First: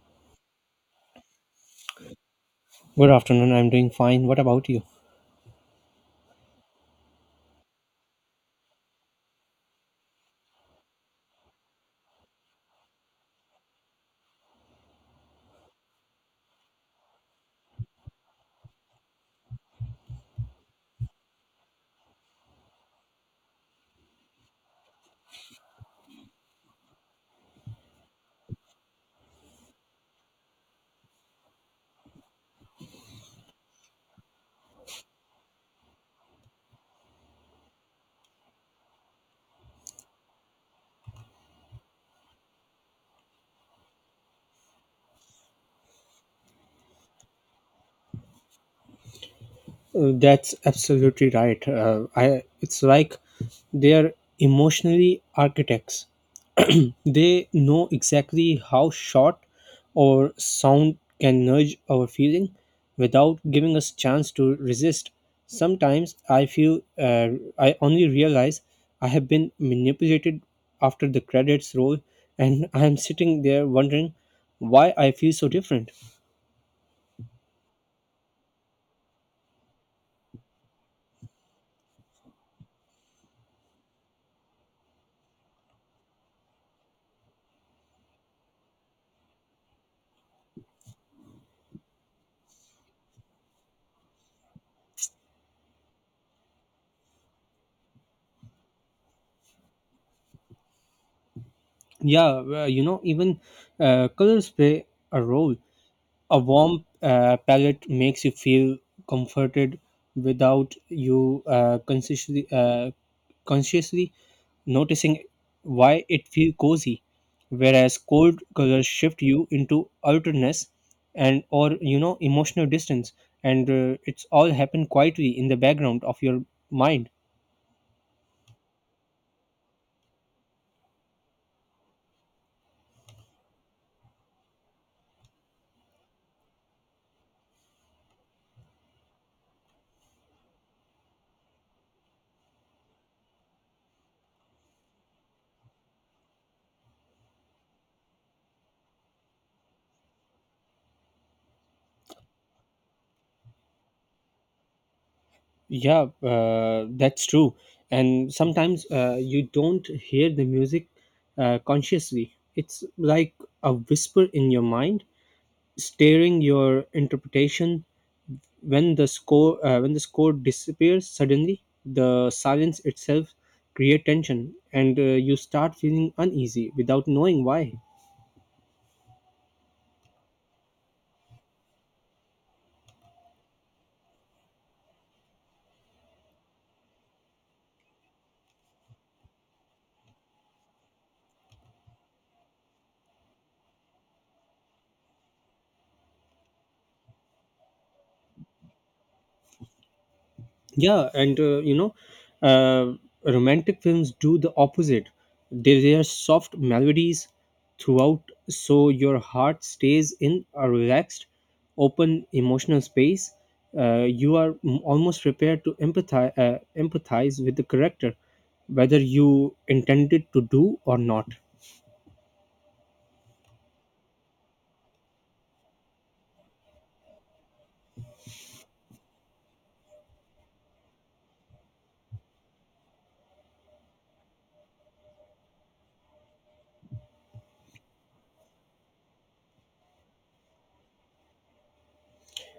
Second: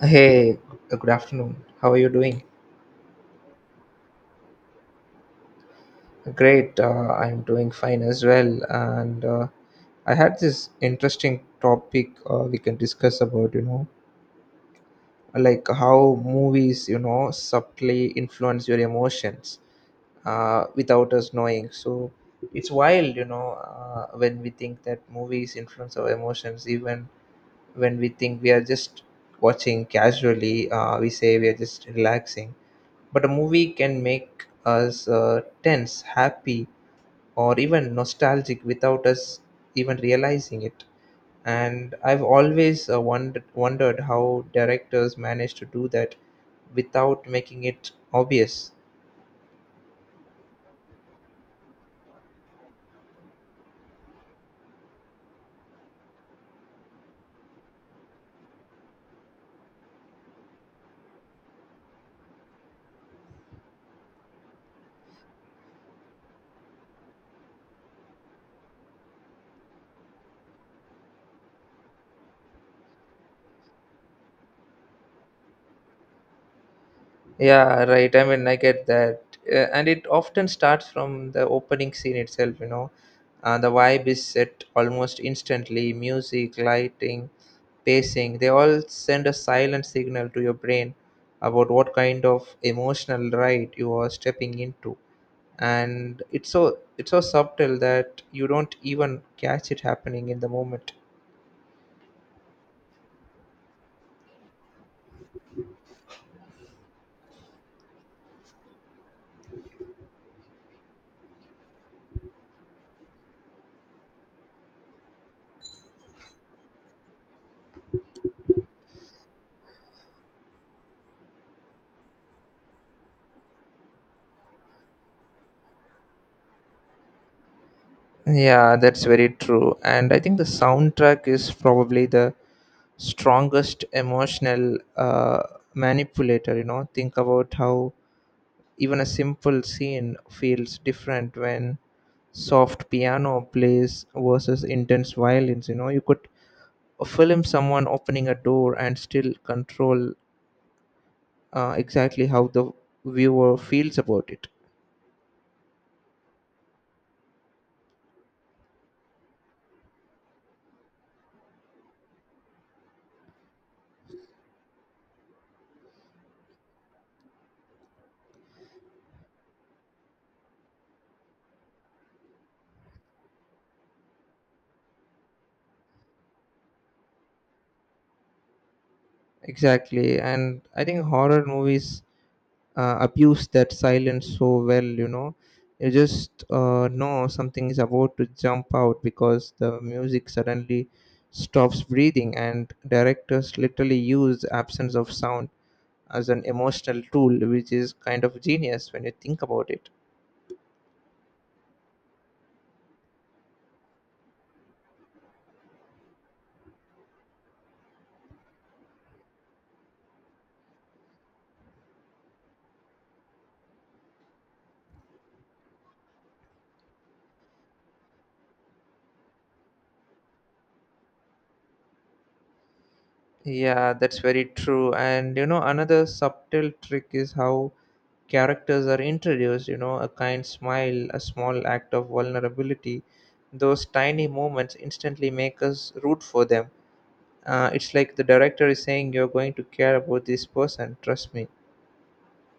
Hey, good afternoon. How are you doing? Good afternoon. I'm doing fine. What about you? Great. I'm doing fine as well. And I had this interesting topic we can discuss about, you know, like how movies, you know, subtly influence your emotions without us knowing. So it's wild, you know, when we think that movies influence our emotions, even when we think we are just watching casually, we say we are just relaxing. But a movie can make us tense, happy, or even nostalgic without us even realizing it. And I've always wondered how directors manage to do that without making it obvious. That's absolutely right. I It's like they're emotionally architects. They know exactly how shot or sound can nudge our feeling without giving us chance to resist. Sometimes I feel I only realize I have been manipulated after the credits roll, and I am sitting there wondering why I feel so different. Yeah, right. I mean, I get that. And it often starts from the opening scene itself, you know. The vibe is set almost instantly. Music, lighting, pacing, they all send a silent signal to your brain about what kind of emotional ride you are stepping into. And it's so subtle that you don't even catch it happening in the moment. Yeah, well, you know, even colors play a role. A warm palette makes you feel comforted without you consciously noticing why it feel cozy. Whereas cold colors shift you into alertness and or, you know, emotional distance, and it's all happen quietly in the background of your mind. Yeah, that's very true. And I think the soundtrack is probably the strongest emotional manipulator. You know, think about how even a simple scene feels different when soft piano plays versus intense violins. You know, you could film someone opening a door and still control exactly how the viewer feels about it. Yeah, that's true. And sometimes you don't hear the music consciously. It's like a whisper in your mind, steering your interpretation. When the score disappears suddenly, the silence itself create tension, and you start feeling uneasy without knowing why. Exactly, and I think horror movies abuse that silence so well, you know, you just know something is about to jump out because the music suddenly stops breathing, and directors literally use the absence of sound as an emotional tool, which is kind of genius when you think about it. Yeah, and you know, uh, romantic films do the opposite. They are soft melodies throughout, so your heart stays in a relaxed, open emotional space. You are almost prepared to empathize with the character, whether you intended to do or not. Yeah, that's very true. And you know, another subtle trick is how characters are introduced, you know, a kind smile, a small act of vulnerability. Those tiny moments instantly make us root for them. It's like the director is saying, "You're going to care about this person, trust me."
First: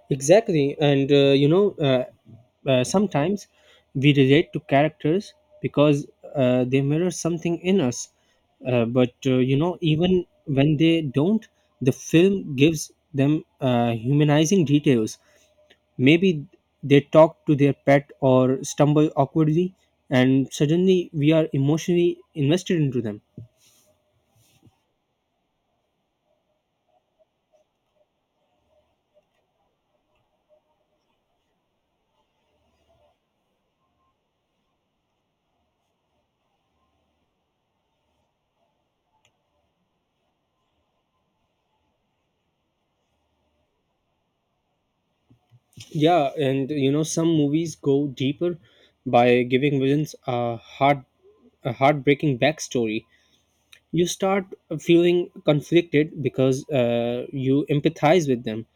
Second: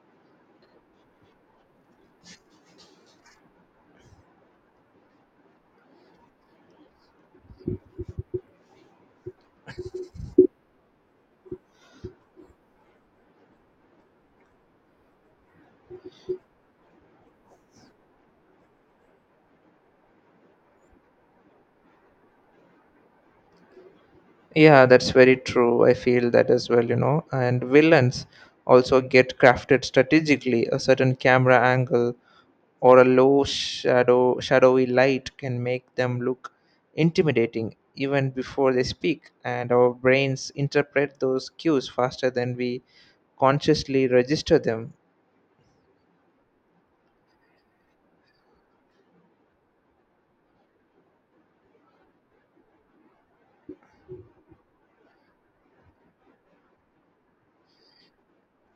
Exactly, and sometimes we relate to characters because they mirror something in us. But you know, even when they don't, the film gives them humanizing details. Maybe they talk to their pet or stumble awkwardly, and suddenly we are emotionally invested into them. Yeah, that's very true. I feel that as well, you know. And villains also get crafted strategically, a certain camera angle, or a low shadowy light can make them look intimidating even before they speak, and our brains interpret those cues faster than we consciously register them. Yeah, and you know, some movies go deeper by giving villains a heart a heartbreaking backstory. You start feeling conflicted because you empathize with them,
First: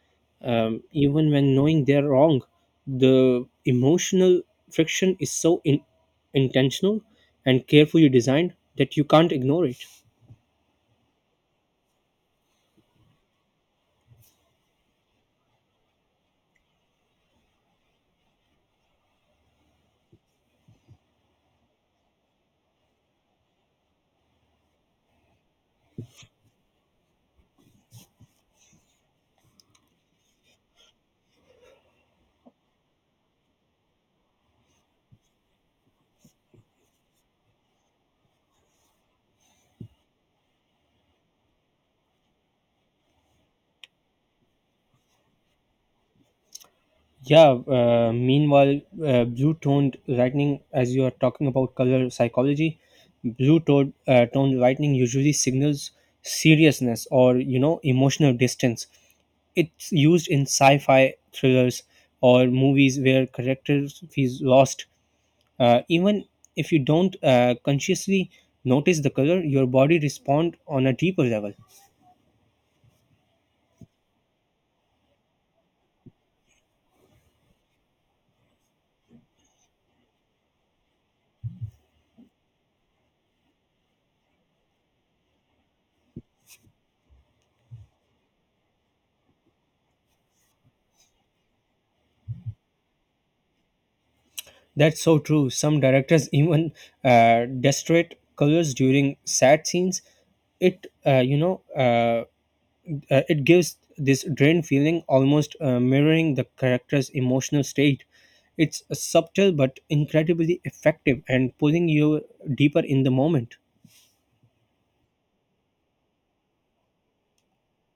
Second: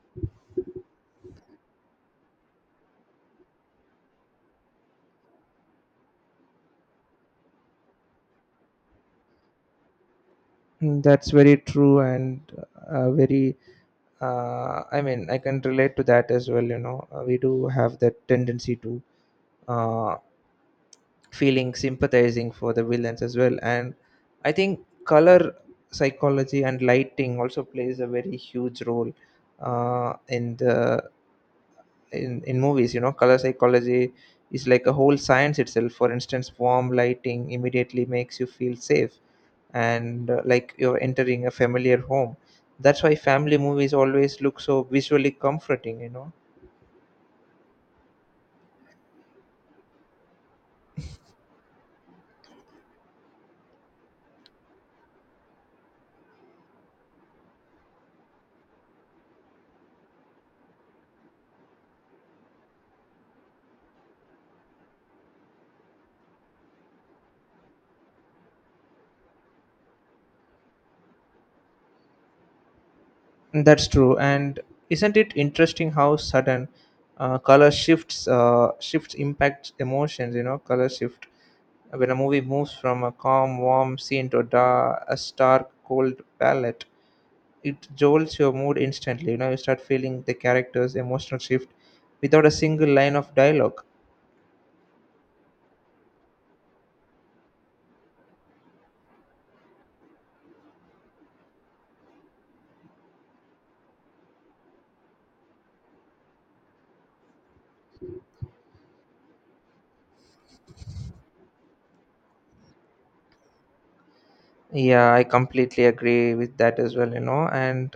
even when knowing they're wrong. The emotional friction is so intentional and carefully designed that you can't ignore it. Mm, that's very true, and very I mean, I can relate to that as well, you know. We do have that tendency to uh, feeling sympathizing for the villains as well, and I think color psychology and lighting also plays a very huge role in the in movies. You know, color psychology is like a whole science itself. For instance, warm lighting immediately makes you feel safe, and like you're entering a familiar home. That's why family movies always look so visually comforting, you know. Yeah, meanwhile, blue toned lightning, as you are talking about color psychology, blue toned lightning usually signals seriousness or, you know, emotional distance. It's used in sci fi thrillers or movies where characters feels lost. Even if you don't consciously notice the color, your body respond on a deeper level. That's true, and isn't it interesting how sudden color shifts shifts impact emotions? You know, color shift, when a movie moves from a calm, warm scene to a, a stark, cold palette, it jolts your mood instantly. You know, you start feeling the character's emotional shift without a single line of dialogue. That's so true. Some directors even destroyed colors during sad scenes. It it gives this drained feeling, almost mirroring the character's emotional state. It's subtle but incredibly effective and pulling you deeper in the moment. Yeah, I completely agree with that as well. You know, and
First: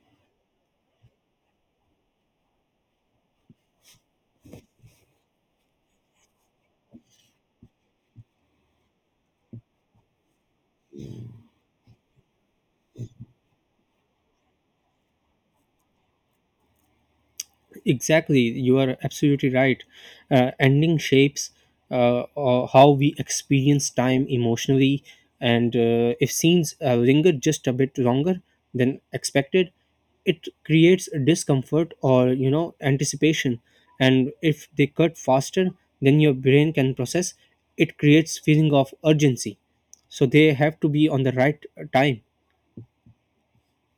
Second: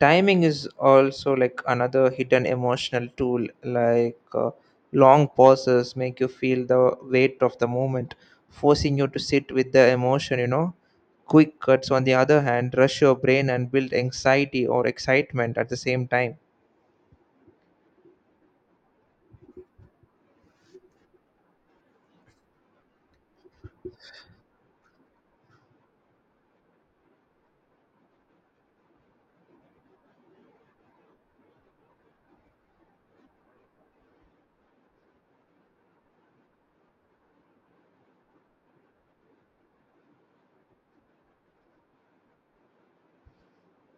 timing is also like another hidden emotional tool. Like long pauses make you feel the weight of the moment, forcing you to sit with the emotion, you know. Quick cuts, on the other hand, rush your brain and build anxiety or excitement at the same time. Exactly, you are absolutely right. Ending shapes how we experience time emotionally, and if scenes linger just a bit longer than expected, it creates discomfort or, you know, anticipation. And if they cut faster than your brain can process, it creates feeling of urgency. So they have to be on the right time.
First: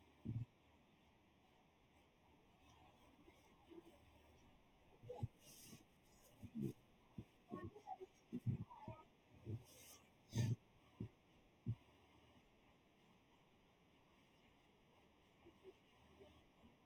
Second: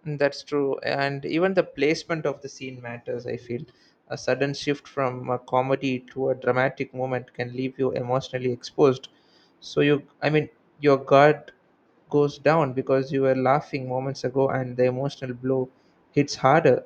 Mm, that's true, and even the placement of the scene matters. I feel a sudden shift from a comedy to a dramatic moment can leave you emotionally exposed. So you, I mean, your guard goes down because you were laughing moments ago, and the emotional blow hits harder.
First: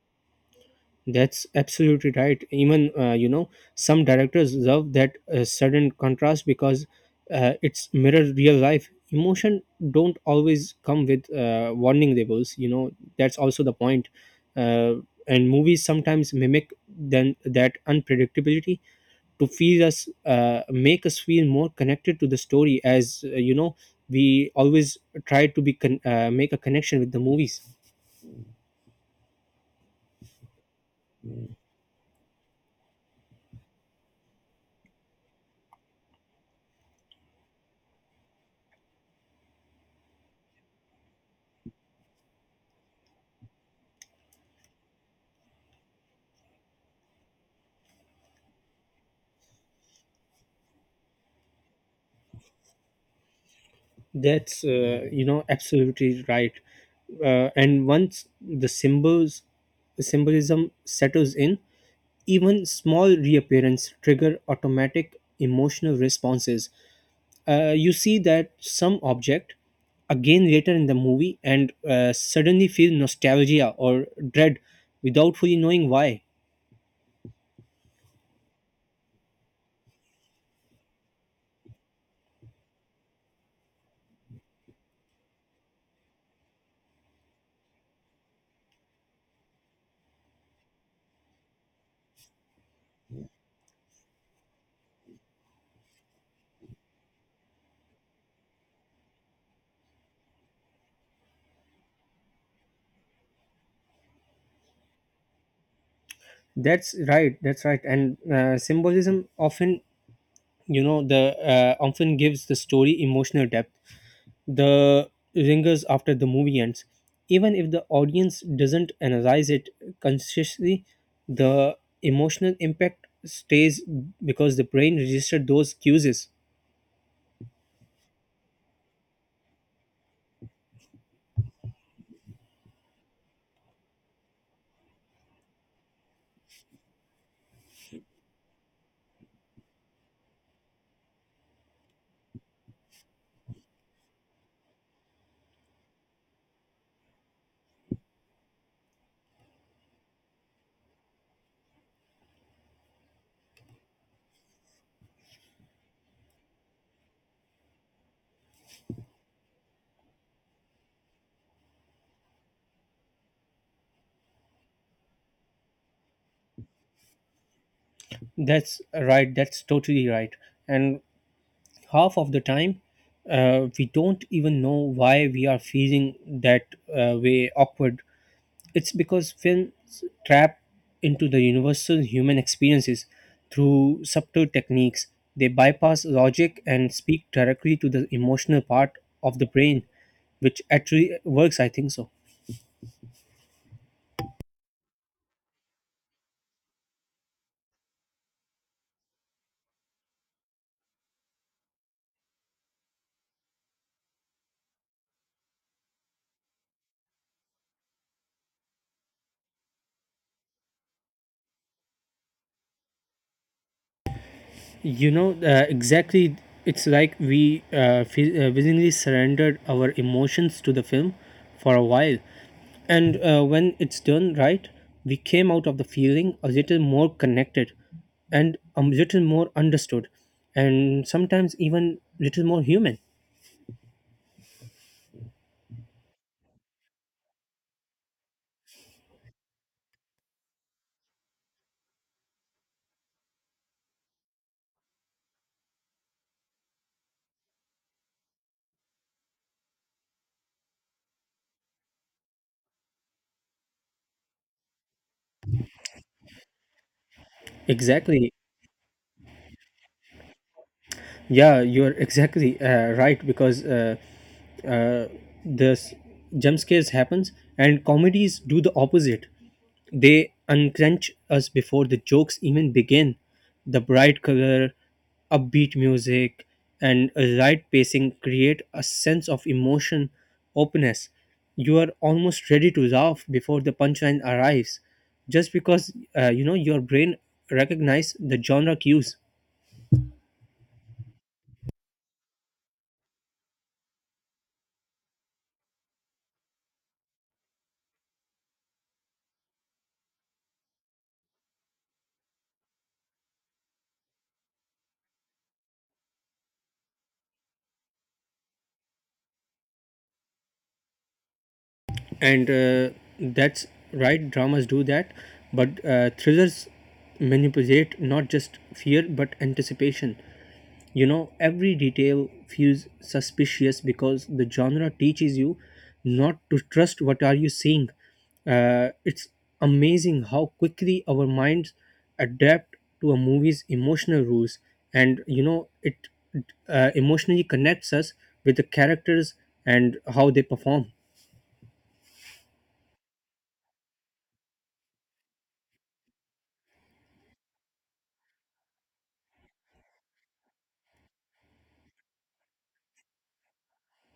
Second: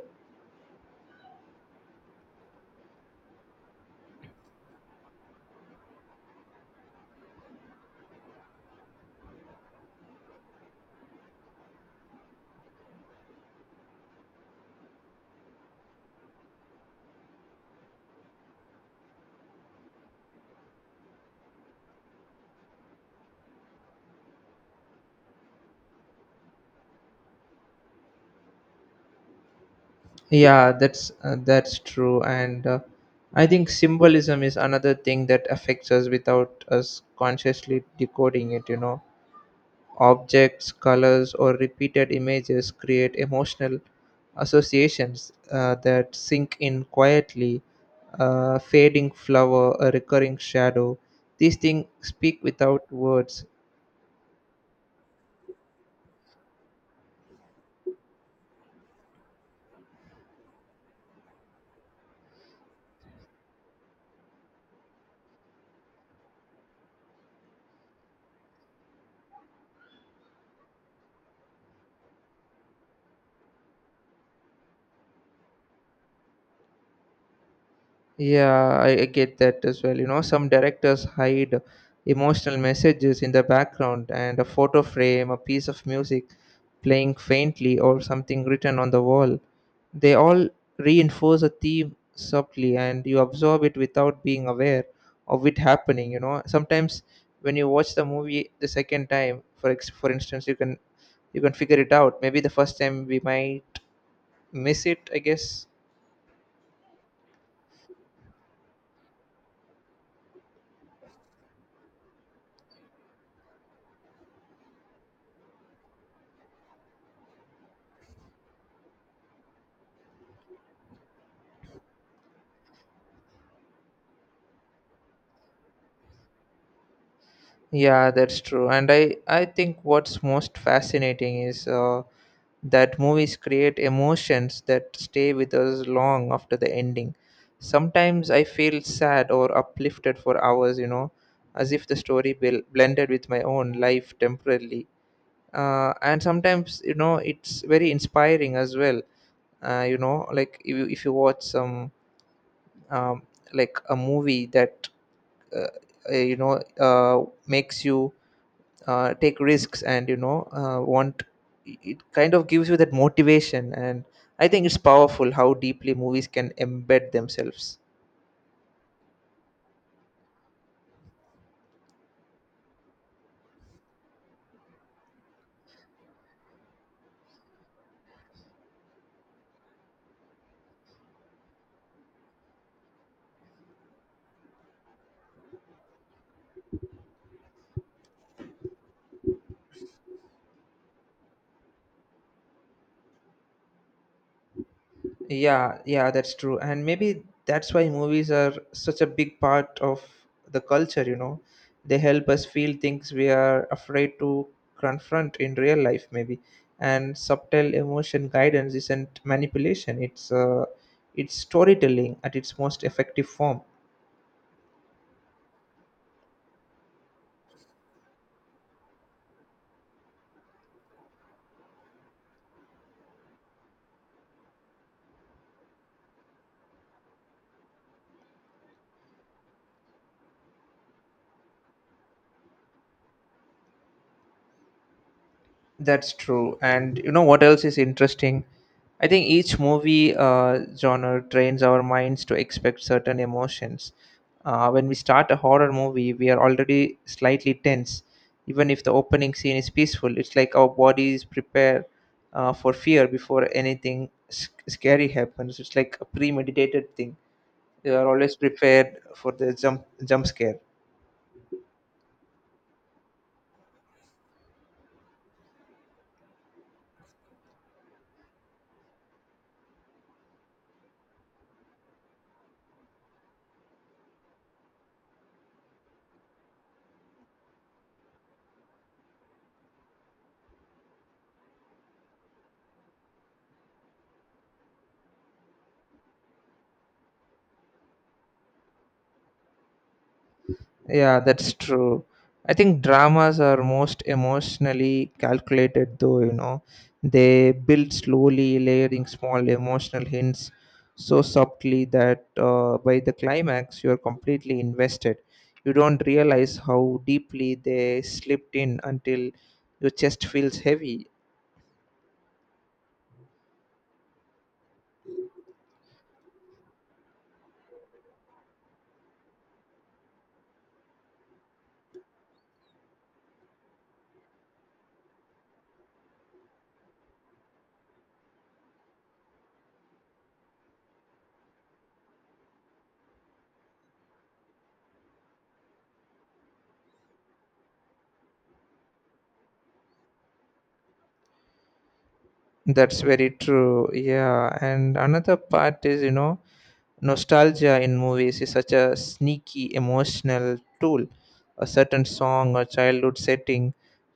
That's absolutely right. Even you know, some directors love that sudden contrast because it's mirror real life. Emotion don't always come with warning labels. You know that's also the point. Uh, and movies sometimes mimic then that unpredictability to feel us make us feel more connected to the story as you know, we always try to be make a connection with the movies. Yeah, that's true, and I think symbolism is another thing that affects us without us consciously decoding it. You know, objects, colors, or repeated images create emotional associations that sink in quietly. A fading flower, a recurring shadow. These things speak without words. That's You know, absolutely right. And once the symbols symbolism settles in, even small reappearance trigger automatic emotional responses. You see that some object again later in the movie and suddenly feel nostalgia or dread without fully knowing why. Yeah, I get that as well. You know, some directors hide emotional messages in the background, and a photo frame, a piece of music playing faintly, or something written on the wall. They all reinforce a theme subtly, and you absorb it without being aware of it happening. You know, sometimes when you watch the movie the second time, for for instance, you can figure it out. Maybe the first time we might miss it, I guess. That's right. And symbolism often, you know the often gives the story emotional depth, the ringers after the movie ends, even if the audience doesn't analyze it consciously. The emotional impact stays because the brain registered those cues. Yeah, that's true. And I think what's most fascinating is that movies create emotions that stay with us long after the ending. Sometimes I feel sad or uplifted for hours, you know, as if the story blended with my own life temporarily. And sometimes, you know, it's very inspiring as well. You know, like if you watch some, um, like a movie that, uh, you know, makes you take risks, and you know, want, it kind of gives you that motivation, and I think it's powerful how deeply movies can embed themselves. That's totally right. And half of the time, we don't even know why we are feeling that way, awkward. It's because films trap into the universal human experiences through subtle techniques. They bypass logic and speak directly to the emotional part of the brain, which actually works, I think so. Yeah, that's true, and maybe that's why movies are such a big part of the culture, you know. They help us feel things we are afraid to confront in real life, maybe. And subtle emotion guidance isn't manipulation, it's storytelling at its most effective form. You know, exactly. It's like we willingly surrendered our emotions to the film for a while. And when it's done right, we came out of the feeling a little more connected and a little more understood and sometimes even little more human. That's true. And you know what else is interesting? I think each movie genre trains our minds to expect certain emotions. When we start a horror movie, we are already slightly tense. Even if the opening scene is peaceful, it's like our bodies prepare for fear before anything scary happens. It's like a premeditated thing. They are Exactly. always prepared for the jump scare. Yeah, you're exactly right, because uh, the s- jump scares happens and comedies do the opposite. They unclench us before the jokes even begin. The bright color, upbeat music, and a light pacing create a sense of emotion openness. You are almost ready to laugh before the punchline arrives, just because you know, your brain recognizes the genre cues. Yeah, that's true. I think dramas are most emotionally calculated, though, you know. They build slowly, layering small emotional hints so subtly that by the climax, you're completely invested. You don't realize how deeply they slipped in until your chest feels heavy. And That's right, dramas do that, but thrillers manipulate not just fear but anticipation. You know, every detail feels suspicious because the genre teaches you not to trust what are you seeing. It's amazing how quickly our minds adapt to a movie's emotional rules, and you know, it emotionally connects us with the characters and how they perform. That's very true. Yeah. And another part is, you know, nostalgia in movies is such a sneaky emotional tool. A certain song or childhood setting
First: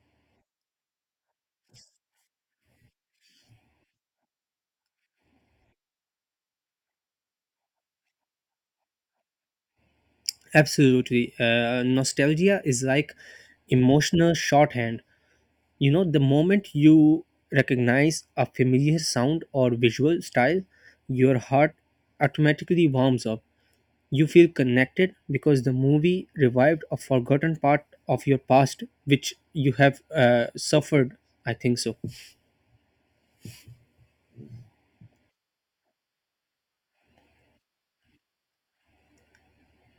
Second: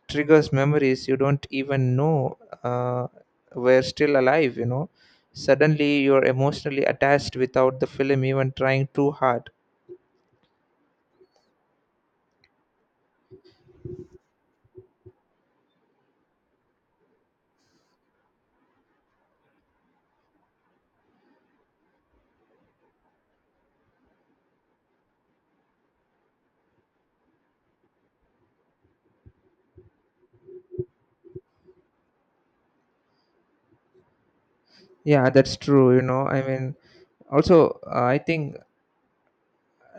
triggers memories you don't even know uh, were still alive, you know. Suddenly you're emotionally attached without the film even trying too hard. Absolutely. Nostalgia is like emotional shorthand. You know, the moment you recognize a familiar sound or visual style, your heart automatically warms up. You feel connected because the movie revived a forgotten part of your past, which you have suffered. I think so. Yeah, that's true, you know. I mean, also, I think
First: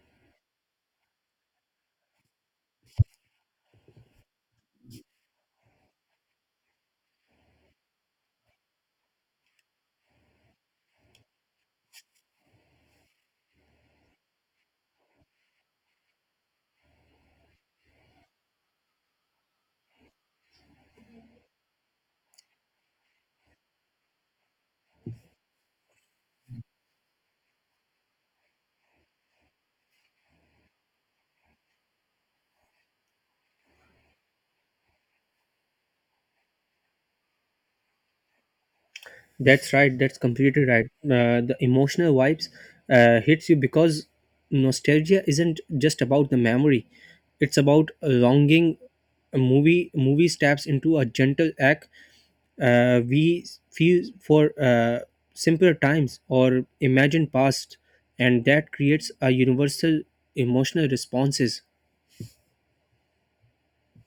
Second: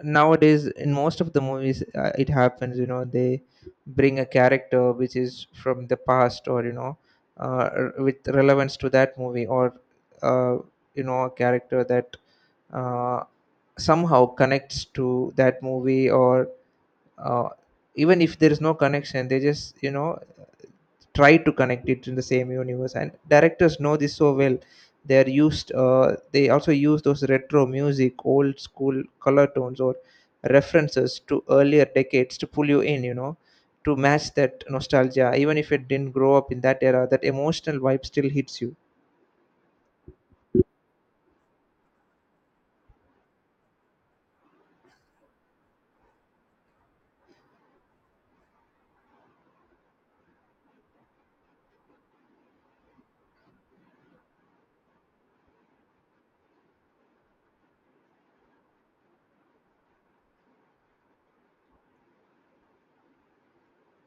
nowadays in most of the movies it happens, you know, they bring a character which is from the past, or you know, with relevance to that movie, or uh, you know, a character that uh, somehow connects to that movie, or uh, even if there is no connection, they just, you know, try to connect it in the same universe, and directors know this so well. They also use those retro music, old school color tones, or references to earlier decades to pull you in, you know, to match that nostalgia. Even if it didn't grow up in that era, that emotional vibe still hits you. That's completely right. The emotional vibes hits you because nostalgia isn't just about the memory; it's about a longing. A movie steps into a gentle act. We feel for simpler times or imagine past, and that creates a universal emotional responses.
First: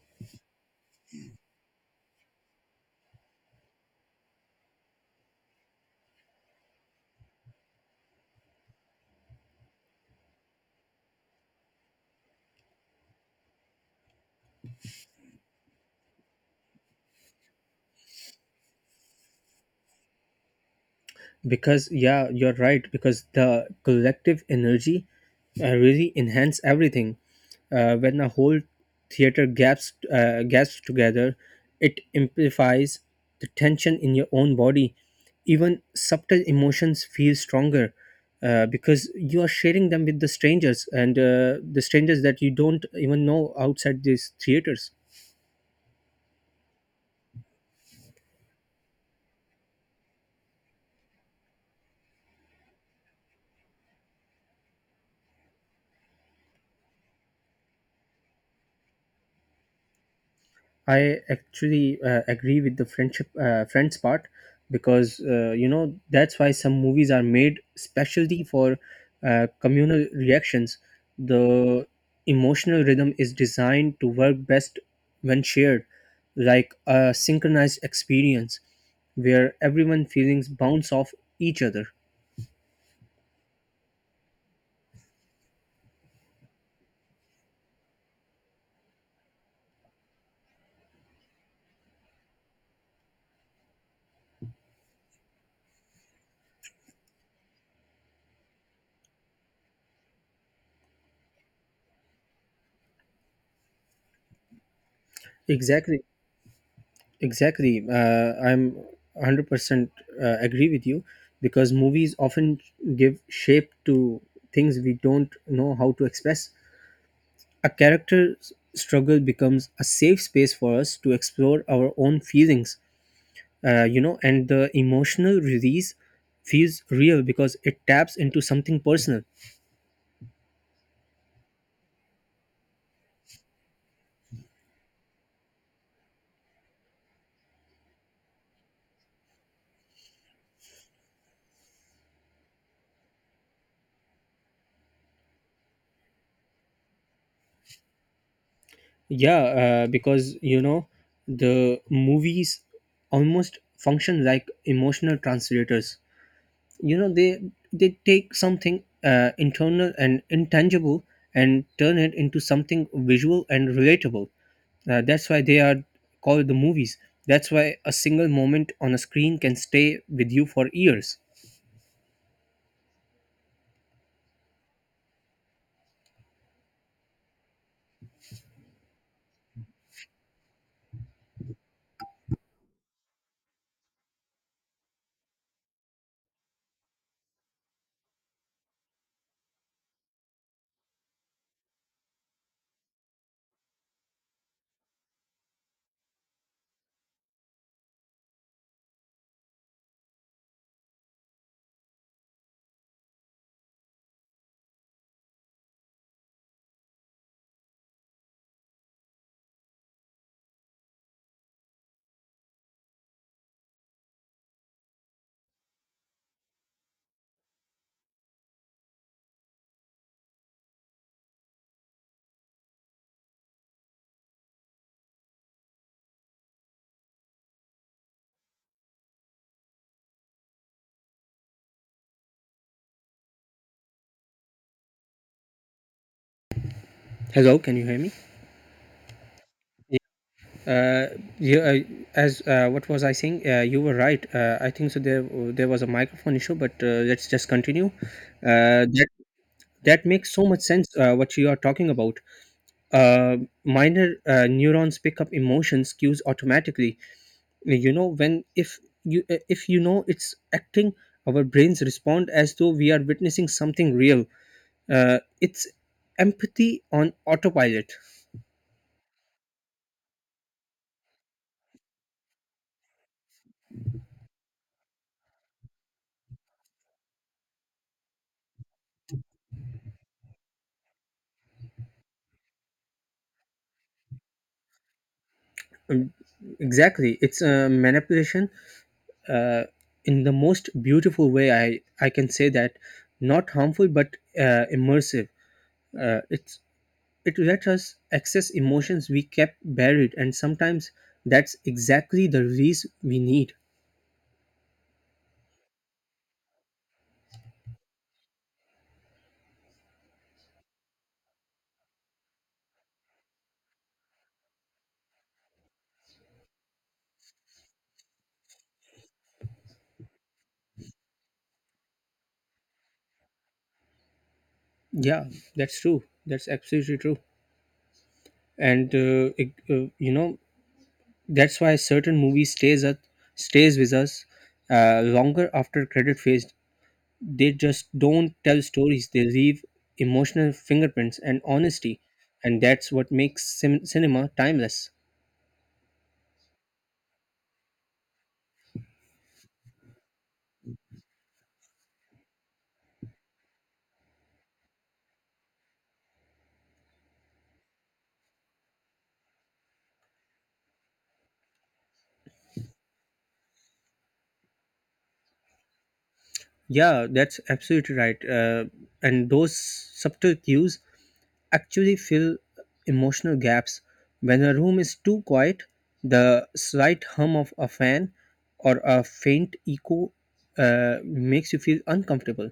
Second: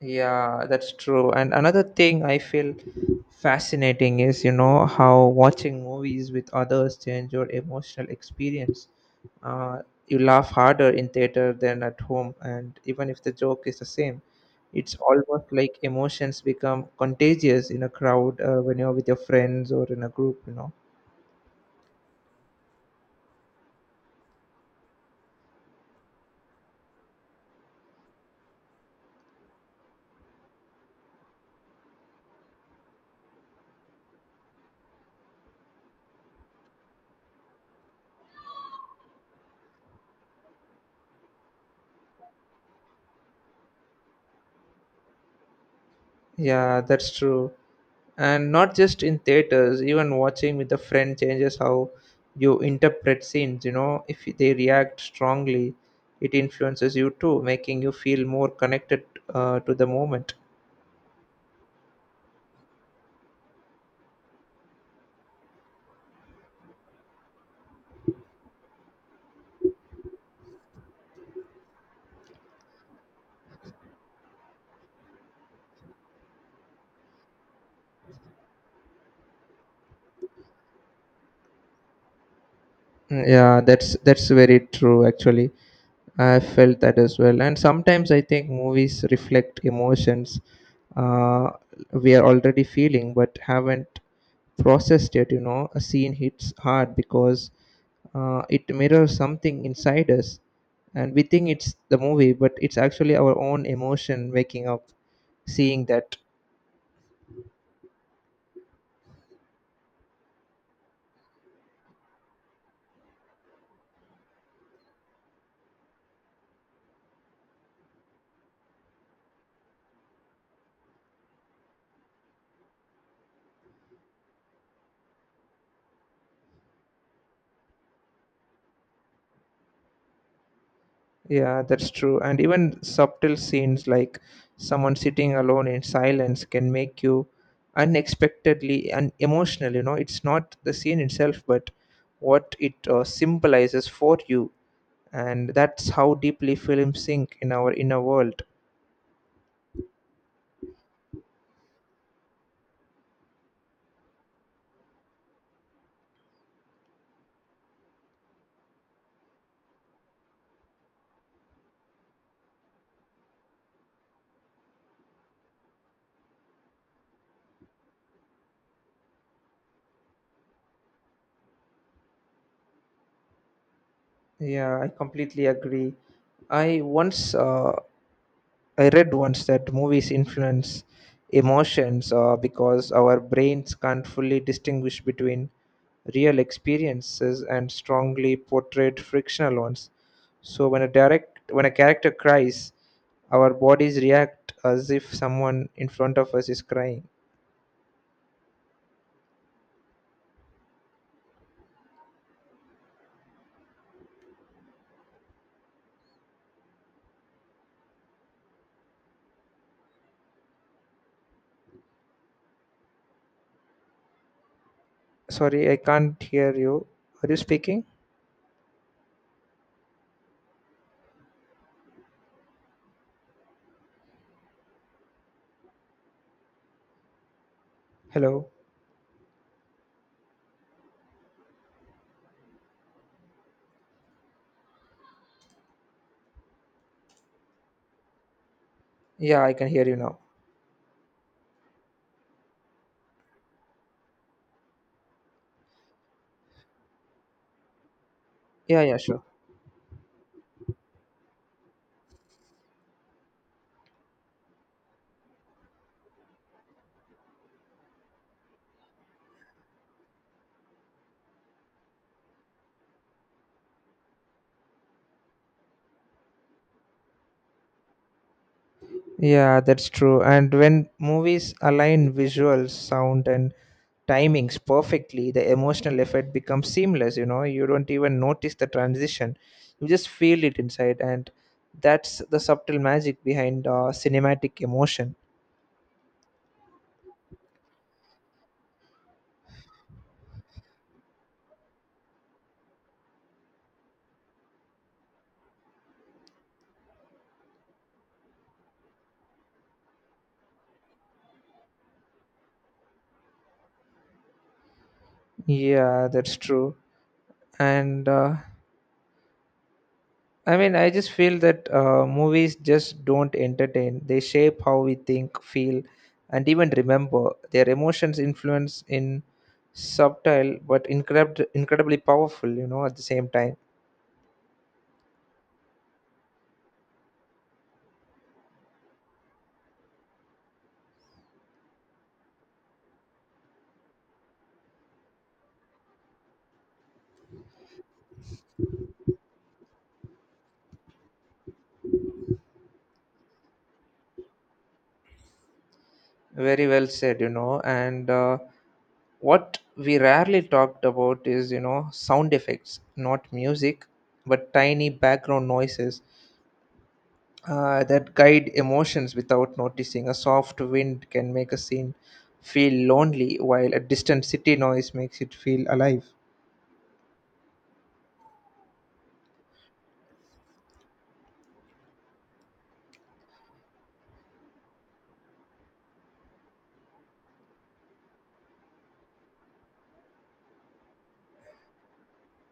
Yeah, that's true. And another thing I feel fascinating is, you know, how watching movies with others change your emotional experience. Uh, you laugh harder in theater than at home, and even if the joke is the same, it's almost like emotions become contagious in a crowd when you're with your friends or in a group, you know. Because yeah, you're right, because the collective energy really enhance everything when a whole theater gasps together, it amplifies the tension in your own body. Even subtle emotions feel stronger, because you are sharing them with the strangers, and the strangers that you don't even know outside these theaters. Yeah, that's true. And not just in theaters, even watching with a friend changes how you interpret scenes, you know. If they react strongly, it influences you too, making you feel more connected to the moment. I actually agree with the friends part because you know, that's why some movies are made specialty for communal reactions. The emotional rhythm is designed to work best when shared, like a synchronized experience where everyone feelings bounce off each other. Mm, yeah, that's very true actually. I felt that as well, and sometimes I think movies reflect emotions uh, we are already feeling but haven't processed it, you know. A scene hits hard because it mirrors something inside us, and we think it's the movie, but it's actually our own emotion waking up, seeing Exactly. that. Exactly. I'm 100% agree with you because movies often give shape to things we don't know how to express. A character's struggle becomes a safe space for us to explore our own feelings, you know, and the emotional release feels real because it taps into something personal. Yeah, that's true. And even subtle scenes like someone sitting alone in silence can make you unexpectedly and emotional. You know, it's not the scene itself, but what it symbolizes for you, and that's how deeply films sink in our inner world. Yeah, because, you know, the movies almost function like emotional translators. You know, they take something internal and intangible and turn it into something visual and relatable. That's why they are called the movies. That's why a single moment on a screen can stay with you for years. Yeah, I completely agree. I once I read once that movies influence emotions because our brains can't fully distinguish between real experiences and strongly portrayed fictional ones. So when a direct when a character cries, our bodies react as if someone in front of us is crying. Sorry, I can't hear you. Are you speaking? Hello. Hello, can you hear me? Yeah, I can hear you now. Uh, yeah, uh, as what was I saying? You were right. I think so. There was a microphone issue, but let's just continue. Yeah, Uh, yeah, that sure. that makes so much sense. What you are talking about, uh, minor neurons pick up emotions cues automatically. You know, when if you know it's acting, our brains respond as though we are witnessing something real. Uh, it's empathy on autopilot. Yeah, that's true. And when movies align visuals, sound, and timings perfectly, the emotional effect becomes seamless. You know, you don't even notice the transition, you just feel it inside. And that's the subtle magic behind cinematic emotion. Um, exactly, it's a manipulation, uh, in the most beautiful way, I can say that. Not harmful but immersive. uh, it's It lets us access emotions we kept buried, and sometimes that's exactly the release we need. Yeah, that's true. And I mean, I just feel that movies just don't entertain. They shape how we think, feel, and even remember. Their emotions influence in subtle but incredibly powerful, you know, at the same time. Yeah, that's true. That's absolutely true. And you know, that's why certain movies stays with us longer after credit phase. They just don't tell stories. They leave emotional fingerprints and honesty, and that's what makes cinema timeless. Very well said, you know. And what we rarely talked about is, you know, sound effects, not music, but tiny background noises that guide emotions without noticing. A soft wind can make a scene feel lonely, while a distant city noise makes it feel alive. Yeah, that's absolutely right. And those subtle cues actually fill emotional gaps. When a room is too quiet, the slight hum of a fan or a faint echo makes you feel uncomfortable.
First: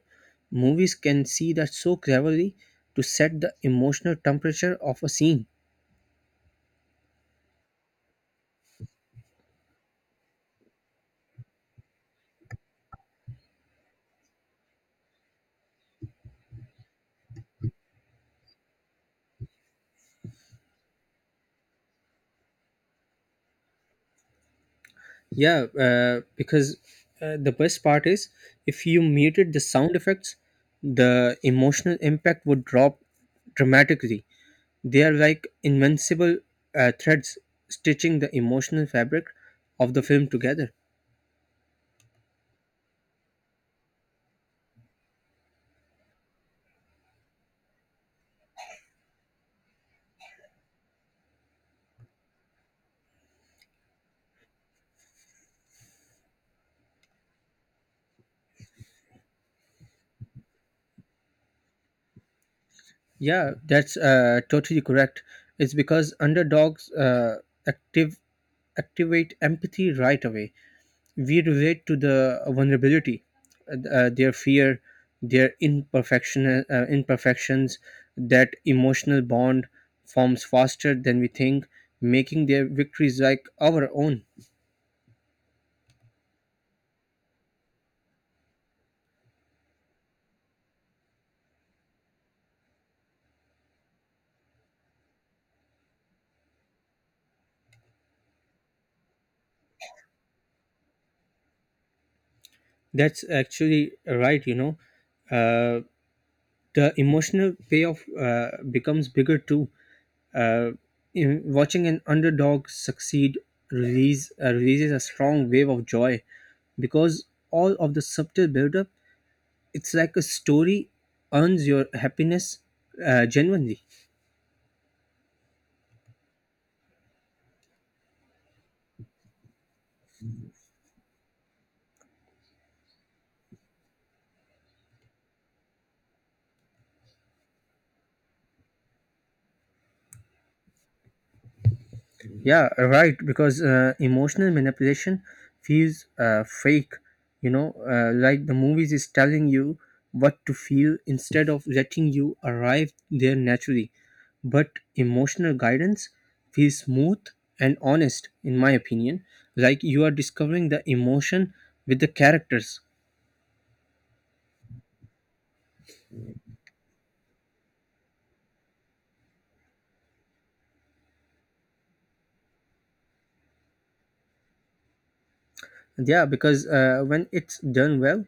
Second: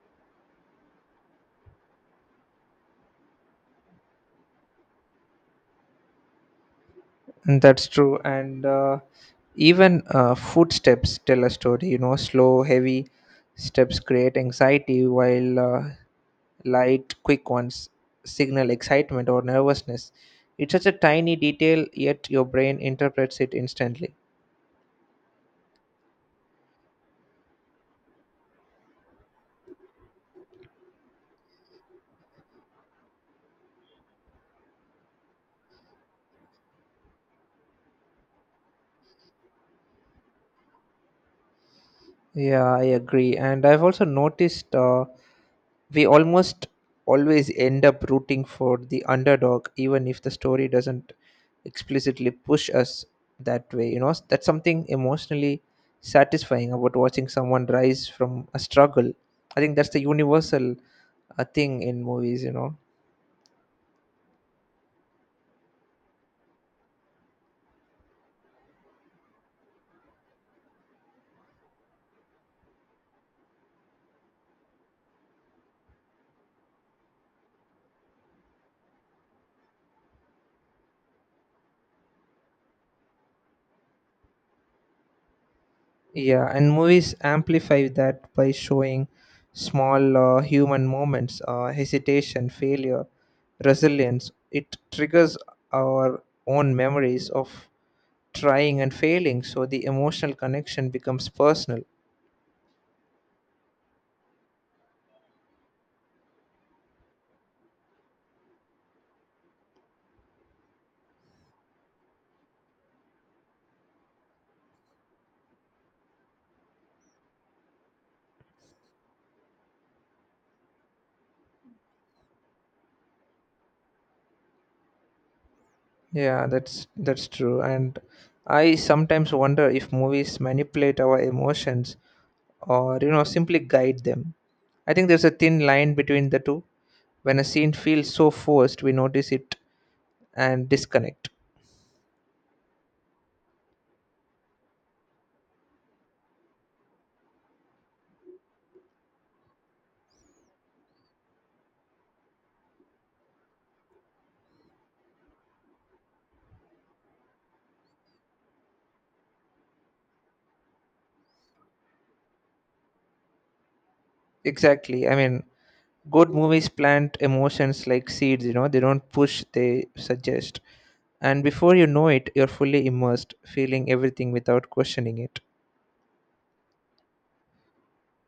Movies can see that so cleverly to set the emotional temperature of a scene. And that's true. And even footsteps tell a story. You know, slow, heavy steps create anxiety, while light, quick ones signal excitement or nervousness. It's such a tiny detail, yet your brain interprets it instantly. Yeah, because the best part is, if you muted the sound effects, the emotional impact would drop dramatically. They are like invincible threads stitching the emotional fabric of the film together. Yeah, I agree. And I've also noticed we almost always end up rooting for the underdog, even if the story doesn't explicitly push us that way. You know, that's something emotionally satisfying about watching someone rise from a struggle. I think that's the universal thing in movies, you know. Yeah, that's totally correct. It's because underdogs active activate empathy right away. We relate to the vulnerability, their fear, their imperfections. That emotional bond forms faster than we think, making their victories like our own. Yeah, and movies amplify that by showing small human moments, hesitation, failure, resilience. It triggers our own memories of trying and failing, so the emotional connection becomes personal. That's actually right, you know. Uh, the emotional payoff becomes bigger too. Uh, in watching an underdog succeed release releases a strong wave of joy because all of the subtle buildup, it's like a story earns your happiness genuinely. Yeah, that's true. And I sometimes wonder if movies manipulate our emotions or you know simply guide them. I think there's a thin line between the two. When a scene feels so forced, we notice it and disconnect. Yeah, right. Because emotional manipulation feels fake. You know, like the movies is telling you what to feel instead of letting you arrive there naturally. But emotional guidance feels smooth and honest, in my opinion. Like you are discovering the emotion with the characters. Exactly. I mean, good movies plant emotions like seeds, you know, they don't push, they suggest. And before you know it, you're fully immersed, feeling everything without questioning it. Yeah, because when it's done well,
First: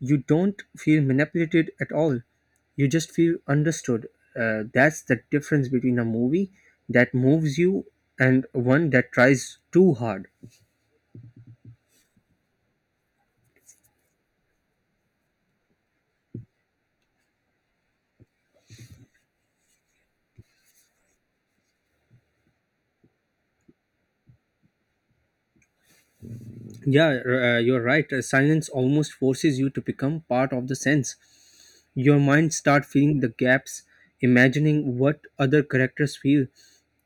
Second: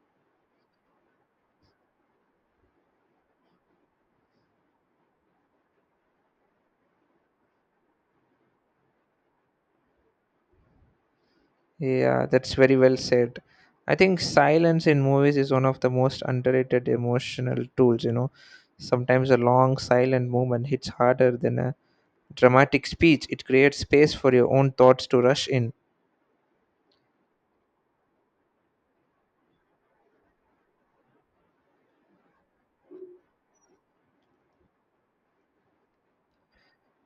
you don't feel manipulated at all. You just feel understood. That's the difference between a movie that moves you and one that tries too hard. Yeah, that's very well said. I think silence in movies is one of the most underrated emotional tools, you know. Sometimes a long silent moment hits harder than a dramatic speech. It creates space for your own thoughts to rush in, Yeah, you're right. Silence almost forces you to become part of the sense. Your mind start filling the gaps, imagining what other characters feel.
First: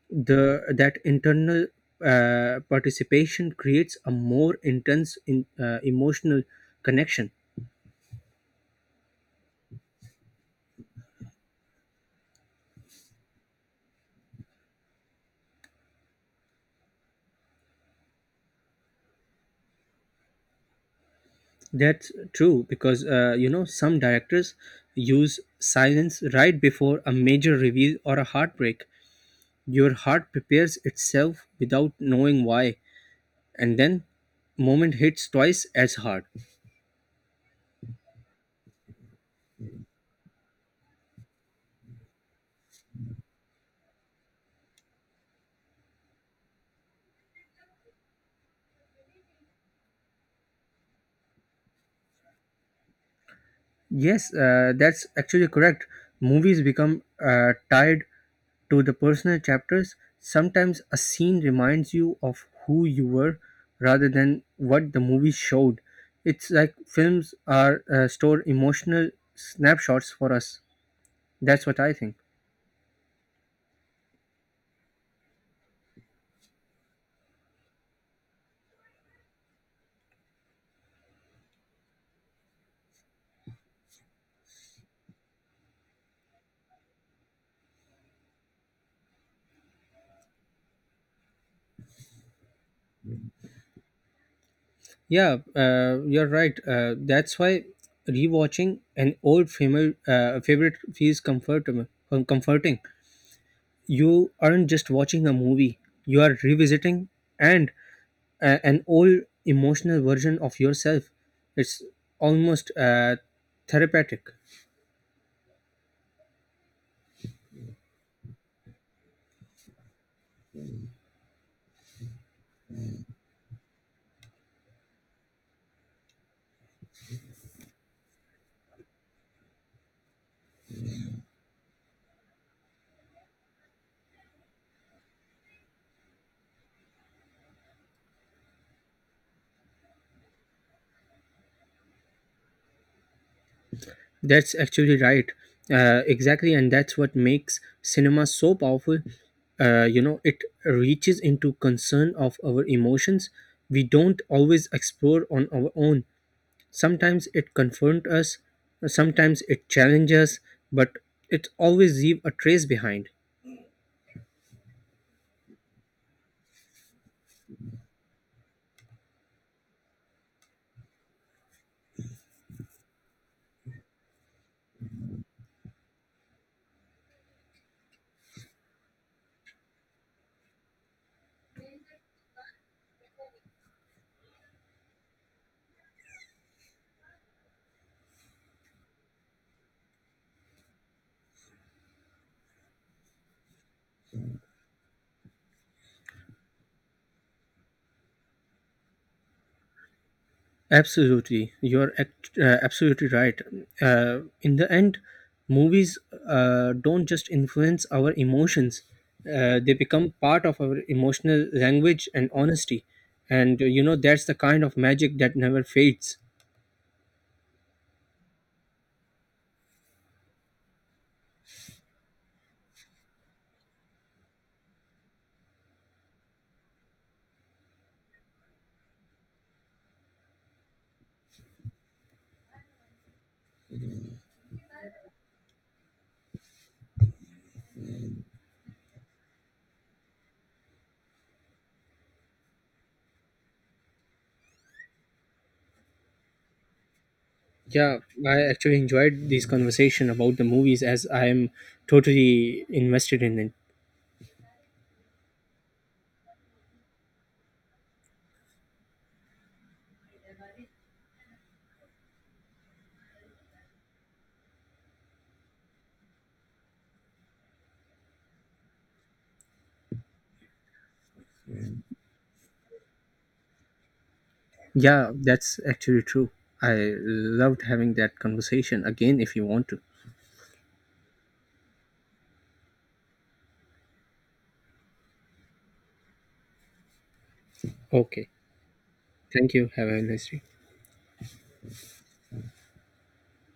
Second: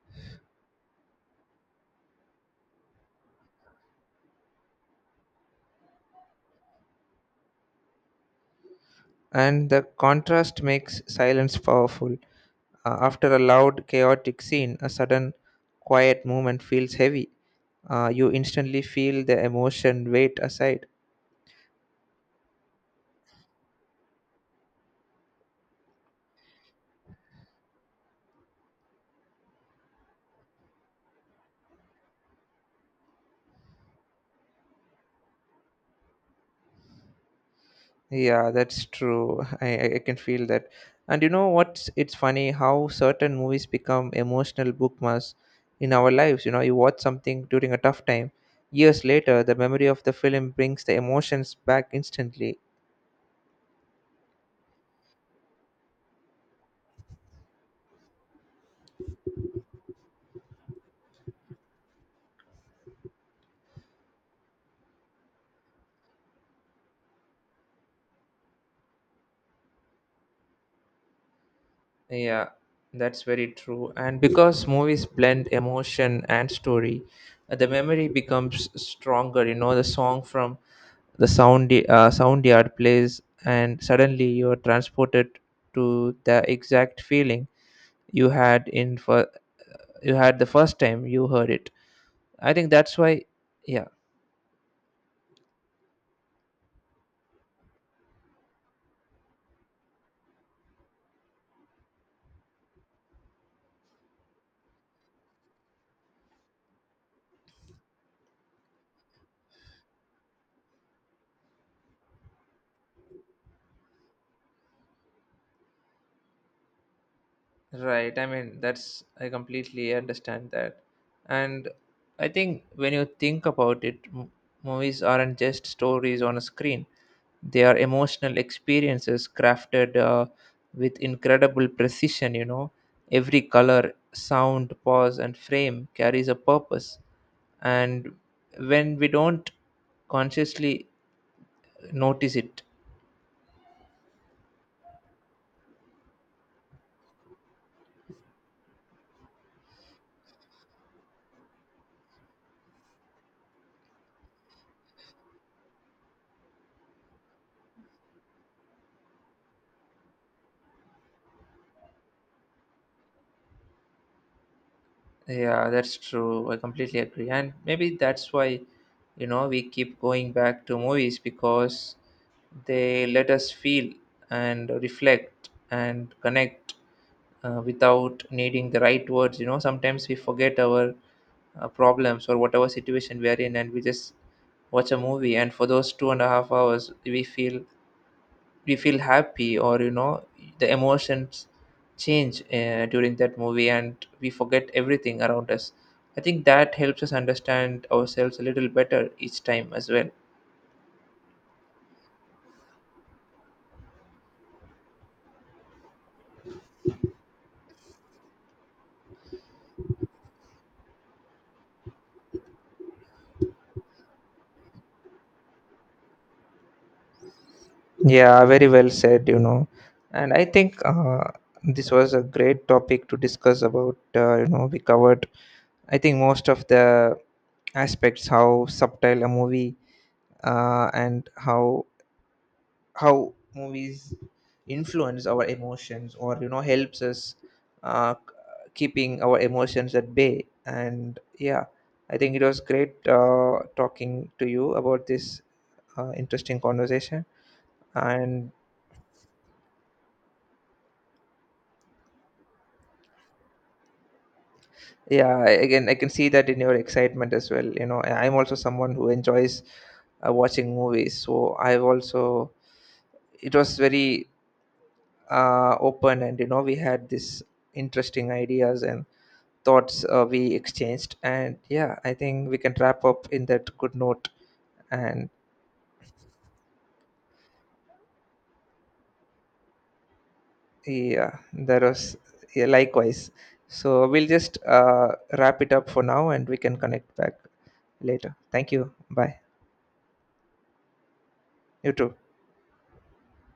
The that internal participation creates a more intense, emotional connection. and the contrast makes silence powerful. After a loud, chaotic scene, a sudden quiet moment feels heavy. You instantly feel the emotion weight aside. That's true, because you know, some directors use silence right before a major reveal or a heartbreak. Your heart prepares itself without knowing why, and then moment hits twice as hard. Yeah, that's true. I can feel that. And you know what's it's funny how certain movies become emotional bookmarks in our lives. You know, you watch something during a tough time. Years later, the memory of the film brings the emotions back instantly. Yes, that's actually correct. Movies become tied to the personal chapters. Sometimes a scene reminds you of who you were rather than what the movie showed. It's like films are store emotional snapshots for us. That's what I think. Yeah, that's very true. And because movies blend emotion and story, the memory becomes stronger. You know, the song from the sound yard plays, and suddenly you are transported to the exact feeling you had in for you had the first time you heard it. I think that's why. Yeah, Yeah, you're right. That's why rewatching an old favorite feels com- comforting you aren't just watching a movie, you are revisiting and an old emotional version of yourself. It's almost therapeutic. right. I mean, I completely understand that. And I think when you think about it, movies aren't just stories on a screen, they are emotional experiences crafted with incredible precision, you know. Every color, sound, pause, and frame carries a purpose. And when we don't consciously notice it, That's actually right. Exactly, and that's what makes cinema so powerful. You know, it reaches into concern of our emotions we don't always explore on our own. Sometimes it confronts us, sometimes it challenges us, but it always leave a trace behind. yeah, that's true. I completely agree. And maybe that's why, you know, we keep going back to movies because they let us feel and reflect and connect without needing the right words. You know, sometimes we forget our problems or whatever situation we are in and we just watch a movie. And for those 2.5 hours, we feel happy or you know the emotions change during that movie and we forget everything around us. I think that helps us understand ourselves a little better each time as well. Absolutely, you're absolutely right. In the end, movies don't just influence our emotions; they become part of our emotional language and honesty. And you know, that's the kind of magic that never fades. Yeah, very well said, you know. And I think this was a great topic to discuss about. You know, we covered, I think, most of the aspects how subtle a movie and how movies influence our emotions or you know helps us keeping our emotions at bay. And yeah, I think it was great talking to you about this interesting conversation. Yeah, I And actually enjoyed this conversation about the movies as I am totally invested in it. yeah, again I can see that in your excitement as well, you know. I'm also someone who enjoys watching movies, so I've also, it was very open and you know we had this interesting ideas and thoughts we exchanged. And yeah, I think we can wrap up in that good note. Yeah, And that's actually true. I loved having that conversation again. If you want to, yeah, there was, yeah, likewise. So we'll just wrap it up for now and we can connect back okay. later. Thank you. Bye. Thank you. Have a nice day. You too.